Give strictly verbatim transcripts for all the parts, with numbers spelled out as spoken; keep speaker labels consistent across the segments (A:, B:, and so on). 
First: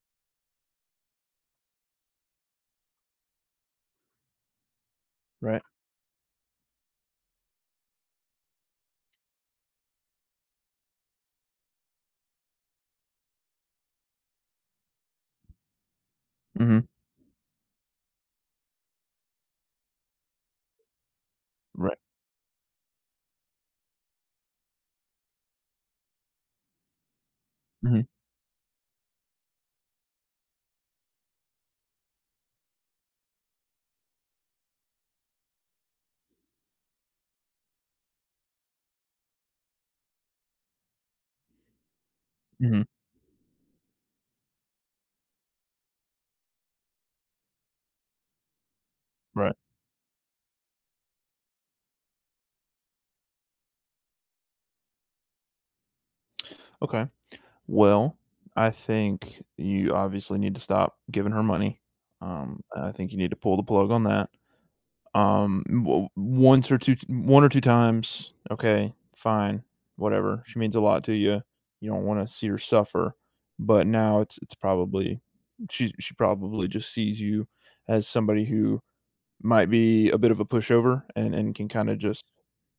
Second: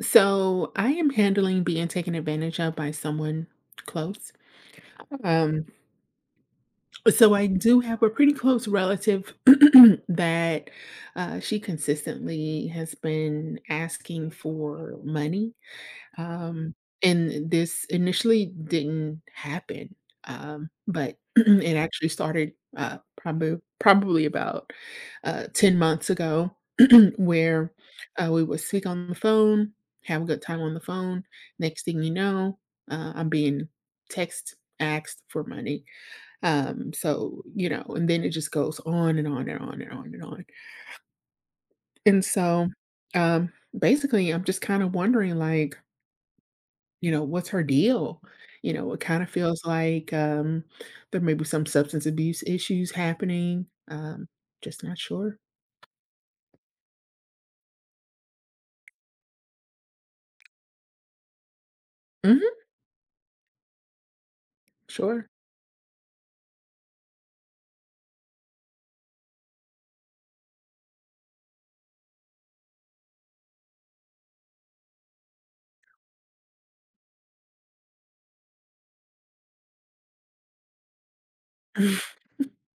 A: So I am handling being taken advantage of by someone close. Okay.
B: Right.
A: Um, so I do have a pretty close relative that uh, she consistently has been asking for money um,
B: Mhm.
A: and this initially didn't happen, um, but it
B: Right.
A: actually started uh, probably probably about uh, ten months ago where
B: Mhm.
A: uh, we would speak on the phone, have a good time on the phone. Next thing you know, uh, I'm being text asked for money. Um, so, you know, and then it just goes on and on and on and on and on. And so
B: Mhm.
A: um, basically, I'm just kind of wondering like, you know, what's her deal? You know, it kinda
B: Right.
A: feels like, um, there may be some substance abuse issues happening, um, just not sure.
B: Okay. Well, I think you obviously need to stop giving her money.
A: Mhm,
B: Um, I think you need to pull the plug on that.
A: sure.
B: Um, w once or two, one or two times, okay, fine, whatever. She means a lot to you. You don't wanna see her suffer, but now it's it's probably she she probably just sees you as somebody who might be a bit of a pushover and and can kinda just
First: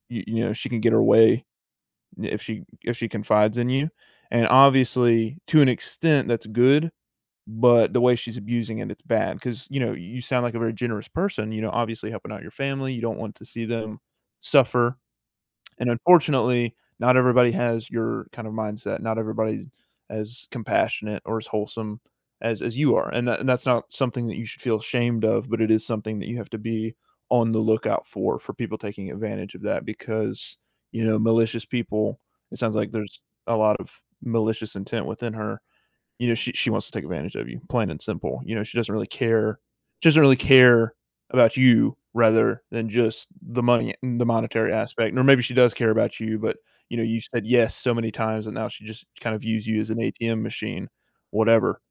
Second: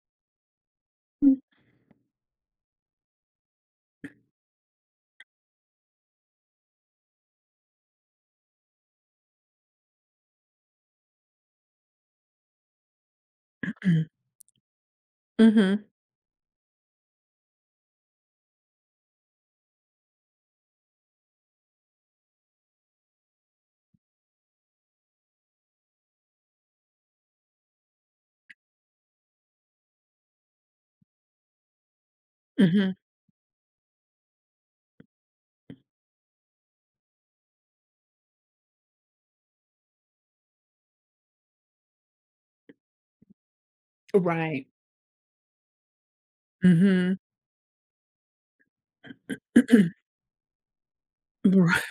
B: you you know, she can get her way if she if she confides in you. And obviously, to an extent, that's good, but the way she's abusing it, it's bad because you know you sound like a very generous person. You know, obviously helping out your family. You don't want to see them suffer,
A: Mhm,
B: and unfortunately, not everybody has your kind of mindset. Not everybody's as compassionate or as wholesome as as you are. And that and that's not something that you should feel ashamed of, but it is something that you have to be on the lookout for for people taking advantage of that because, you know, malicious people, it sounds like
A: mhm.
B: there's a lot of malicious intent within her. You know, she she wants to take advantage of you, plain and simple. You know, she doesn't really care. She doesn't really care about you rather than just the money and the
A: Right.
B: monetary aspect. Or maybe she does care about you, but you know,
A: Mhm.
B: you said yes so many times and now she just kind of views you as an A T M machine, whatever.
A: Right.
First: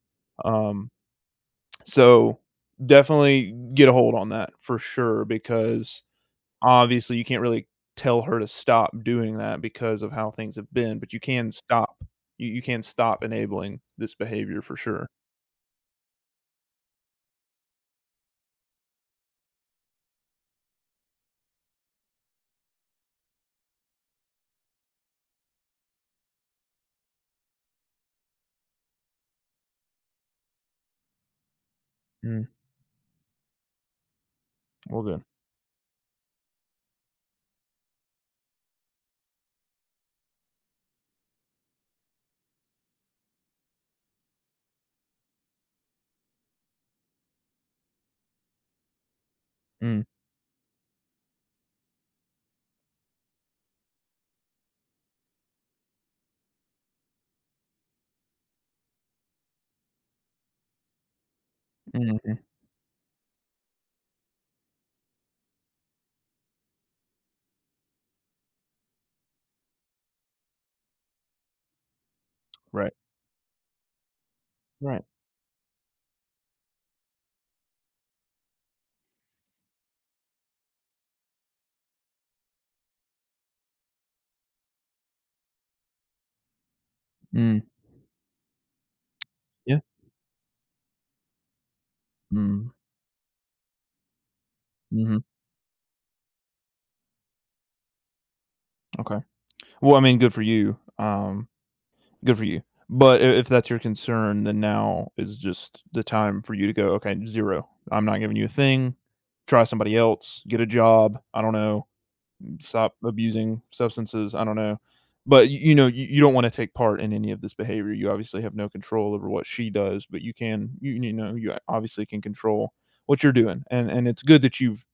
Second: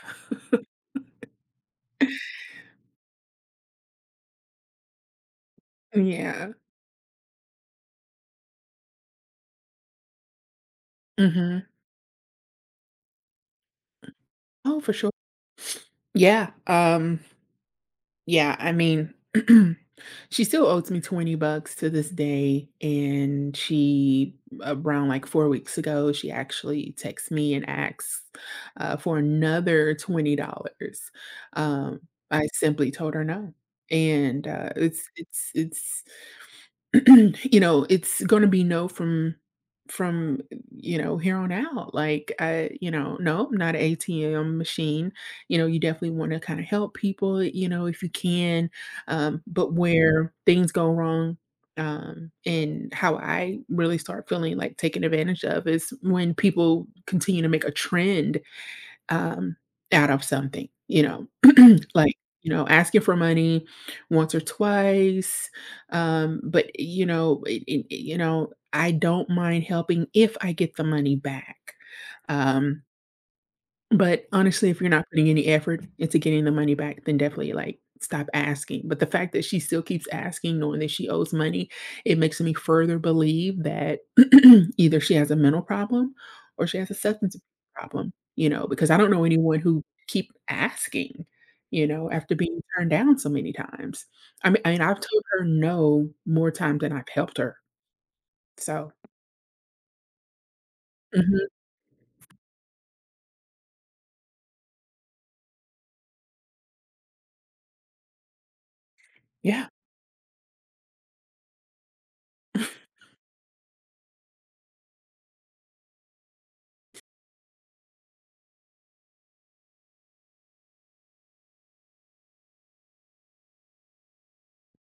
B: Um, so definitely get a hold on that for sure because
A: Yeah.
B: obviously you can't really tell her to stop doing that because of how things have been, but you can
A: Mhm.
B: stop you, you can stop enabling this behavior for
A: Oh, for
B: sure.
A: sure. Yeah, um Yeah, I mean, she still owes me twenty bucks to this day, and she around, like, four weeks ago, she actually texts me and asks, uh, for another twenty dollars. Um,
B: Mm,
A: I simply told her no, and, uh,
B: well,
A: it's
B: good.
A: it's it's you know, it's gonna be no from from, you know, here on out. Like, I you know, no, I'm not an A T M machine. You know, you definitely wanna kinda help people, you know, if you can, um, but
B: Mm,
A: where things go wrong, um, and how I really start feeling like taken advantage of is when people continue to make a trend um, out of something, you know, like,
B: mhm,
A: you know, asking for money once or twice, um, but, you know, it, it- you know, I don't mind helping if I get the money back. Um,
B: right,
A: but honestly, if you're
B: right.
A: not putting any effort into getting the money back, then definitely like stop asking. But the fact that she still keeps asking, knowing that she owes money, it makes me further believe that either she has a mental problem or she has a substance abuse
B: Mm,
A: problem, you know, because I don't know anyone
B: yeah.
A: who keep asking, you know, after being
B: Mm,
A: turned down so many times. I mean, I mean, I've
B: mhm,
A: told her no more times than I've helped her. So,
B: okay. Well, I mean, good for you, um,
A: Mhm.
B: good for you, but I if that's your concern, then now is just the time for you to go, "Okay, zero. I'm not giving you a thing. Try
A: yeah.
B: somebody else, get a job, I don't know, stop abusing substances, I don't know." But you you know, you you don't wanna take part in any of this behavior, you obviously have no control over what she does, but you can you you know, you obviously can control what you're doing, and and it's good that you've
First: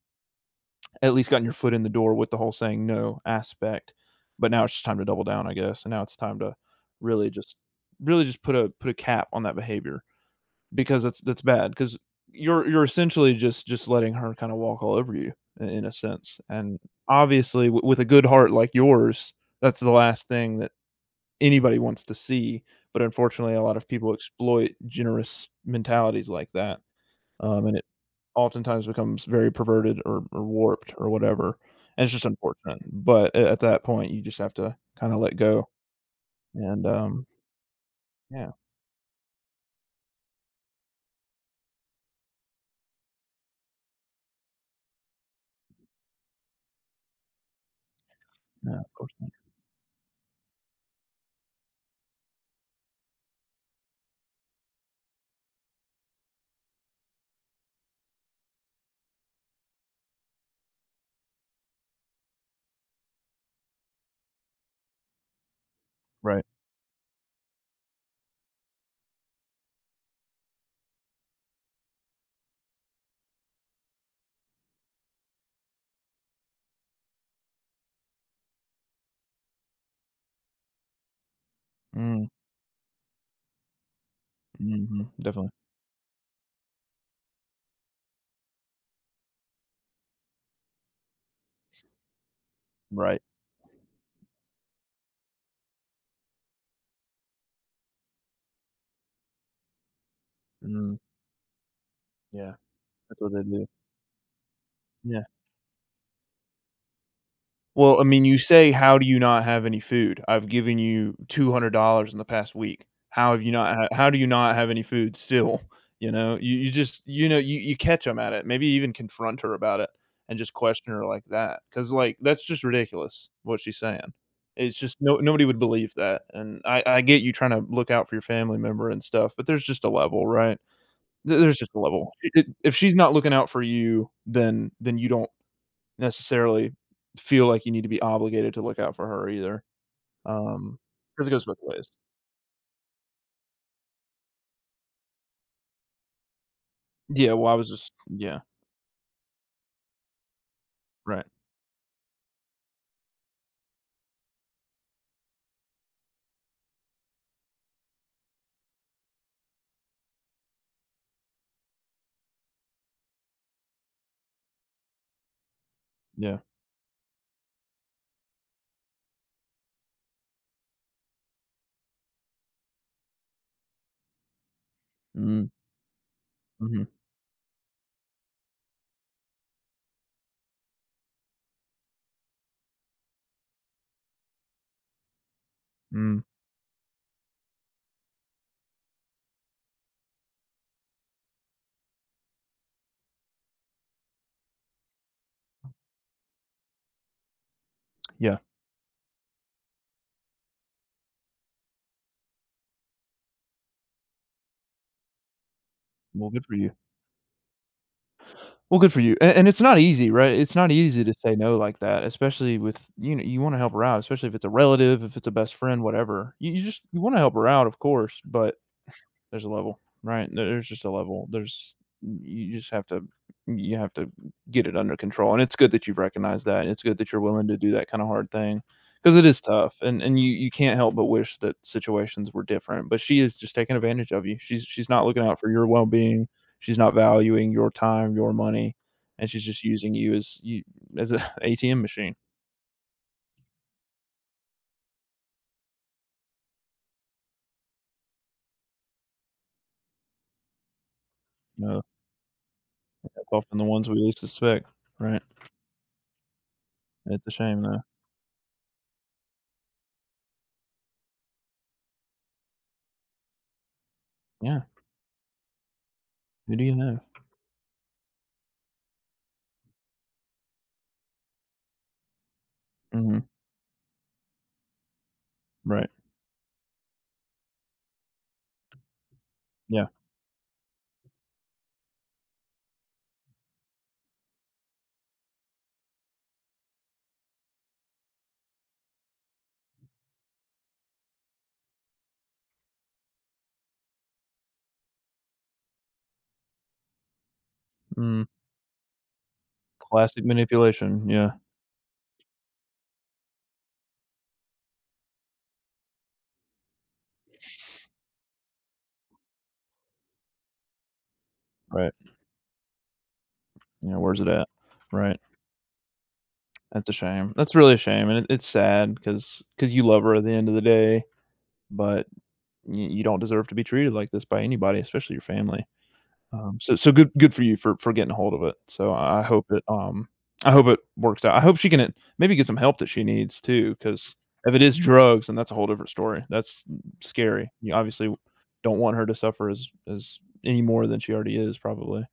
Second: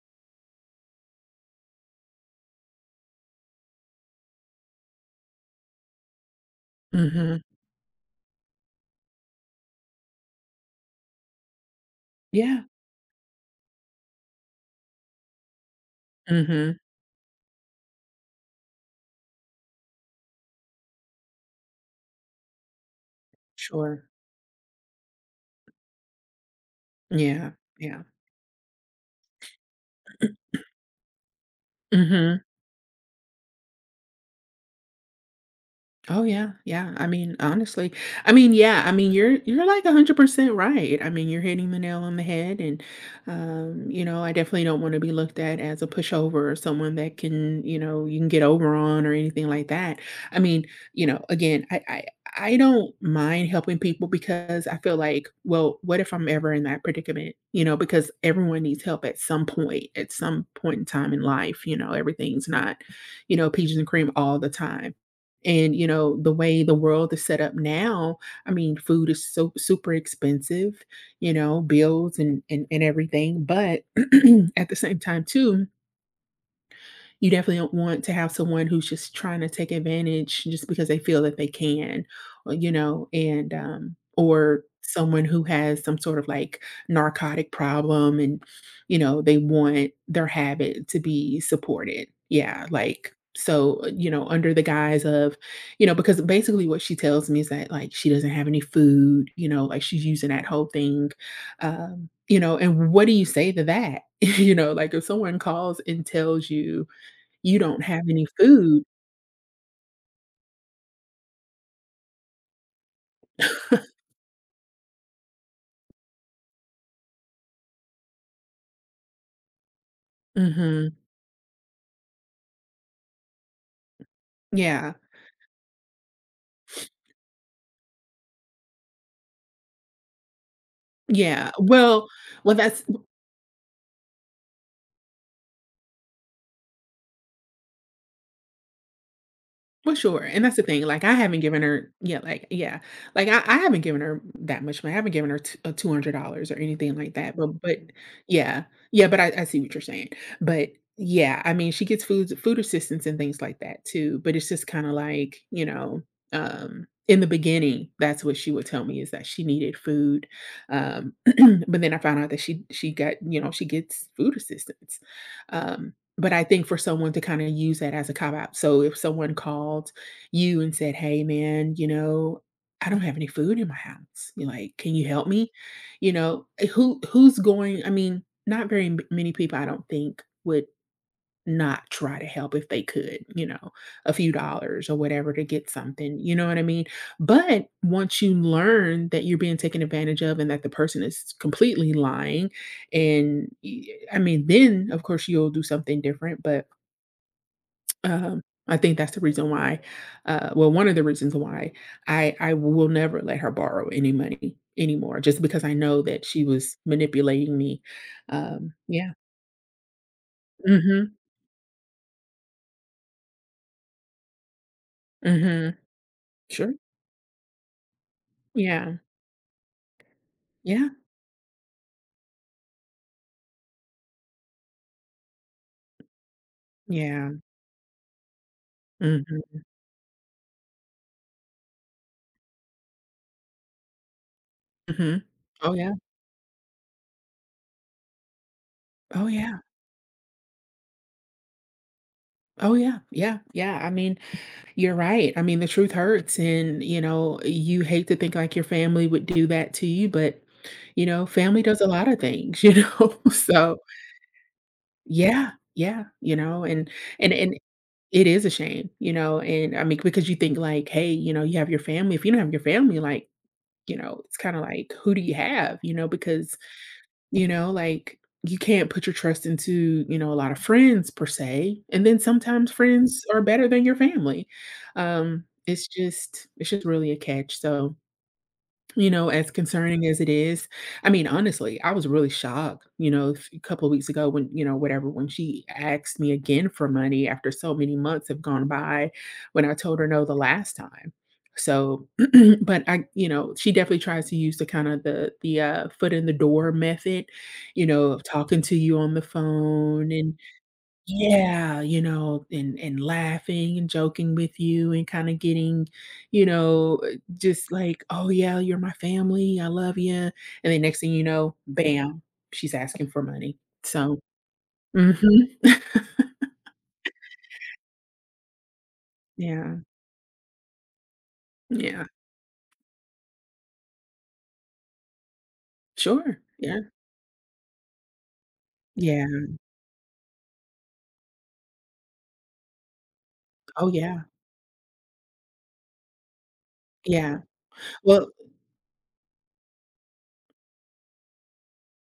B: at least gotten your foot in the door with the whole saying no aspect. But now it's just time to double down, I guess. And now it's time to really
A: hmm
B: just really just put a put a cap on that behavior because that's that's bad because
A: Yeah.
B: you're you're essentially just just letting her kind of walk all over you in, in a sense. And
A: hmm
B: obviously w- with a good heart like yours, that's the last thing that anybody wants to see. But unfortunately, a lot of
A: Sure.
B: people exploit generous mentalities like that.
A: Yeah.
B: Um, and
A: Yeah.
B: oftentimes becomes very perverted or or warped or whatever, and it's just
A: hmm
B: unfortunate, but a at that point, you just have to kinda let go,
A: Oh yeah,
B: and,
A: yeah. I
B: um
A: mean, honestly, I
B: yeah,
A: mean, yeah. I mean, you're you're like a hundred percent right. I mean, you're hitting the nail on the head, and um, you know, I definitely don't want to be looked at as a pushover or someone that can, you know, you can get over
B: yeah, of
A: on
B: course
A: or
B: not.
A: anything like that. I mean, you know, again, I I I don't mind helping people because I feel like, well, what if I'm ever in that predicament? You know, because everyone needs help at some point, at some point in time in life. You know, everything's not, you know, peaches and cream all the time and, you know, the
B: Right.
A: way the world is set up now, I mean, food is so super expensive, you know, bills and and, and everything. But at the same time, too, you definitely don't want to have someone who's just trying to take advantage just because they feel that they can,
B: Mm,
A: uh, you know, and um, or
B: mhm,
A: someone who
B: definitely.
A: has some sort of like narcotic problem and you know they want their habit to be supported. Yeah, like
B: Right.
A: so uh, you know under the guise of you know because basically what she tells me is that like she doesn't have any food you know like she's using that whole
B: Mm,
A: thing um you
B: yeah,
A: know and what do
B: that's
A: you
B: what they
A: say to
B: do.
A: that you know like if
B: Yeah.
A: someone calls and tells you you don't
B: Well, I
A: have
B: mean,
A: any
B: you say,
A: food.
B: "How do you not have any food?" I've given you two hundred dollars in the past week. How have you not ha how do you not have any food still? You know, you you just you know, you you catch them at it, maybe even confront her about it and just question
A: Mhm.
B: her like that, because like, that's just ridiculous what she's saying. It's
A: Yeah.
B: just no nobody would believe that, and I I get you trying to look out for your family member and stuff, but there's just a level, right? There
A: Yeah.
B: there's just a
A: Well
B: level. I
A: well,
B: If
A: that's
B: she's not looking out for you, then then you don't necessarily feel like you need to be obligated to look out for her either.
A: Well, sure, and that's the
B: Um,
A: thing, like, I
B: Because it
A: haven't
B: goes both
A: given
B: ways.
A: her yeah, like yeah, like, I I haven't given her that much money, I haven't given her t uh, two hundred dollars or anything like
B: Yeah,
A: that,
B: well, I
A: but
B: was
A: but
B: just yeah,
A: yeah, yeah, but I I see what you're saying, but
B: right,
A: yeah, I mean, she gets food food assistance and things like that too, but it's just kinda like, you know, um, in the beginning, that's what she would tell me is that she needed food, um, but then I found out that she she got you know, she gets food assistance, um but
B: yeah.
A: I think for someone to kinda use that as a cop out, so if someone called you and said, "Hey, man, you know, I don't have any food in my house," you're like, "Can you help
B: Mm,
A: me?" You know, eh,
B: mhm,
A: who who's going I mean, not very m many people, I don't think, would not try to help if they could, you know, a few dollars or whatever to get
B: mm,
A: something, you know what I mean? But once you learn that you're being taken advantage of and that the person is completely lying, and y- I mean, then of course you'll do something different. But
B: yeah,
A: um, I think that's the reason why, uh, well, one of the reasons why I I will never let her borrow any money anymore, just because I know that
B: well,
A: she
B: good for you.
A: was manipulating me. Um,
B: Well, good for
A: yeah.
B: you, and and it's not easy, right? It's not easy
A: Mm-hmm.
B: to say no like that, especially with you know, you wanna help her out, especially if it's a relative, if it's a best
A: Mm-hmm.
B: friend, whatever. You you
A: Sure.
B: just you wanna help her out, of course, but
A: Yeah.
B: there's a level, right? There's just
A: Yeah.
B: a level. There's You just have to you have to get it under control, and it's good that you've recognized that, it's good that you're
A: Yeah.
B: willing to do that kinda hard thing, because it is
A: Mhm.
B: tough, and and you you can't help but wish that situations were different, but she is just taking advantage of you. She's she's not looking
A: Mhm.
B: out for your
A: Oh, yeah.
B: well-being, she's not valuing your time, your money,
A: Oh,
B: and she's
A: yeah.
B: just using you as you as an A T M machine,
A: Oh, yeah. Yeah. Yeah. I mean, you're right. I mean, the truth hurts, and, you know, you hate to think like your family would do that to you, but, you know, family
B: you
A: does
B: know?
A: a lot of things, you know?
B: That's often the
A: So,
B: ones we least suspect, right?
A: yeah. Yeah. You know, and
B: It's a
A: and and
B: shame, though.
A: it is a shame, you know, and I mean, because you think like, hey, you know, you have your family. If you don't have your family, like, you know, it's kind of
B: Yeah.
A: like, who do you have? You know, because
B: Who do you know?
A: You know, like, you can't put your trust into, you know, a lot of friends per se, and then sometimes
B: Mhm.
A: friends are better than your family. Um, it's
B: Right.
A: just it's just really a catch, so you know, as
B: Yeah.
A: concerning as it is, I mean, honestly, I was really shocked, you know, f a couple of weeks ago when, you know, whatever, when she asked me again for money after so many months have gone by when I told her no the last time. So, but I you know, she definitely tries to use the kinda the the, uh, foot in the door method, you know,
B: Mm,
A: of talking to you on the phone
B: classic
A: and,
B: manipulation, yeah,
A: yeah, you know, and and laughing and joking with you and kinda getting, you know, uh, just like, "Oh, yeah, you're my family, I love you," and then next thing you know,
B: right.
A: bam, she's asking for money.
B: Yeah, where's
A: So
B: it at? Right,
A: Mhm.
B: that's a shame, that's really a shame, and it it's sad because because
A: Yeah,
B: you love her at the end of the day,
A: yeah.
B: but you you don't deserve to be treated like this by anybody, especially your family,
A: Sure,
B: um, so
A: yeah.
B: so good good for you for for getting a hold of it, so I I
A: Yeah.
B: hope it, um I hope it works out, I hope she can at maybe get some help that she needs too,
A: Oh,
B: because
A: yeah,
B: if it is drugs, then that's a whole different story, that's
A: yeah.
B: scary, you obviously
A: Well
B: don't want her to suffer as as any more than she already is probably.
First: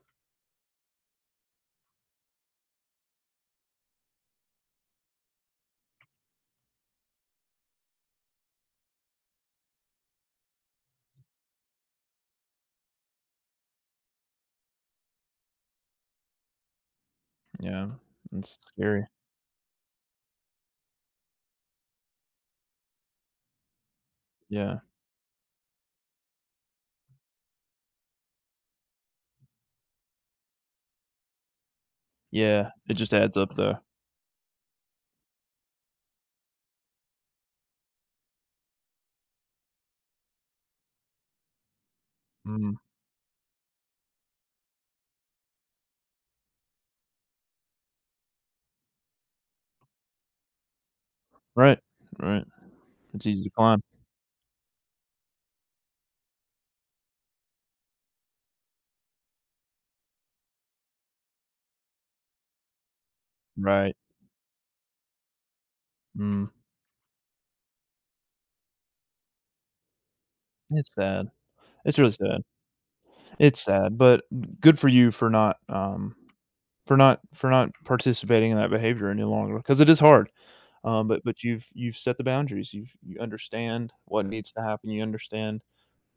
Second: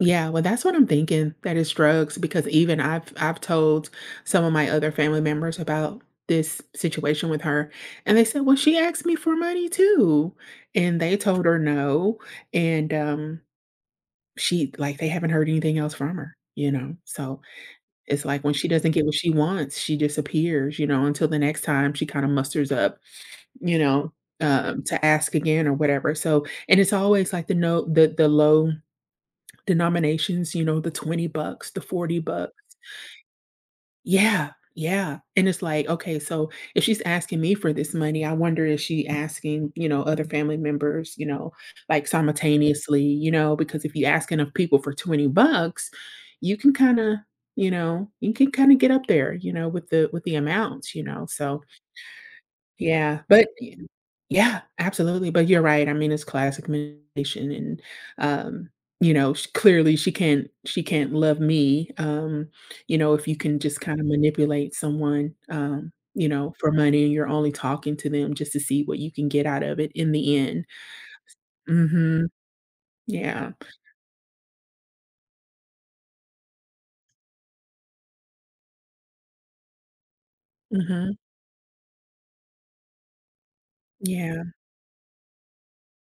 A: Yeah, well, that's what I'm thinking, that it's drugs, because even I've I've told some of my other family members about this situation with her, and they said, "Well, she asked me for money too." And they told her no, and, um, she like, they haven't heard anything else from her, you know? So,
B: Yeah,
A: it's like when
B: that's
A: she doesn't get
B: scary.
A: what she wants, she disappears, you know, until the next time she kinda musters up, you know,
B: Yeah,
A: um, to ask again or whatever, so and it's always like the no the the low denominations, you know, the twenty bucks, the forty bucks.
B: yeah, it just adds up though.
A: Yeah, yeah, and it's like, okay, so if she's asking me for this money, I wonder is she asking, you know, other family members, you know, like
B: Mm,
A: simultaneously, you know, because if you ask enough people for twenty bucks, you can kinda, you know, you can kinda get up there, you know, with the with the amounts, you know, so,
B: right, right.
A: yeah,
B: It's easy
A: but
B: to climb.
A: yeah, absolutely, but you're right, I mean, it's classic manipulation and, um, you know, sh clearly she can't she can't love me, um, you know, if you can just
B: Right,
A: kinda manipulate someone, um, you
B: mm.
A: know, for money and you're only talking to them just to see what you can get out of it in the end.
B: It's sad. It's really
A: Mhm.
B: sad.
A: Yeah.
B: It's sad, but good for you for not, um, for not for not participating in that behavior any longer because it is hard, um,
A: Mhm.
B: but but you've you've set the boundaries, you've you understand what
A: Yeah.
B: needs to happen, you understand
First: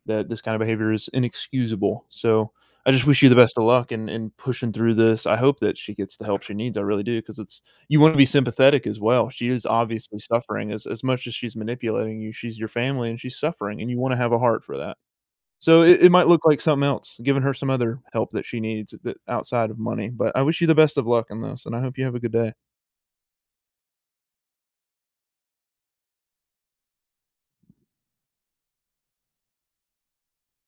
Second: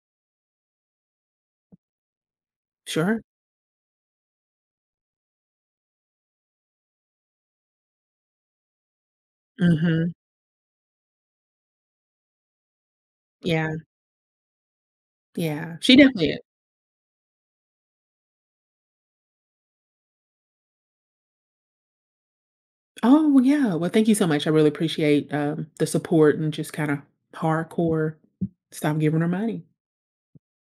B: that this kind of behavior is inexcusable. So I just wish
A: Sure.
B: you the best of luck in, in pushing through this. I hope that she gets the help she needs. I really do, because it's you want to be sympathetic as well. She is
A: Mhm.
B: obviously suffering as, as much as she's manipulating you. She's your family and she's
A: Yeah,
B: suffering, and you want to have a heart for that.
A: yeah.
B: So
A: She
B: it, it might
A: definitely is.
B: look like something else, giving her some other help that she needs that outside of money. But I wish you the best of luck in this, and I hope you have a good day.
A: Oh, well, yeah. Well, thank you so much. I really appreciate, um, the support and just kinda hardcore stop giving her money.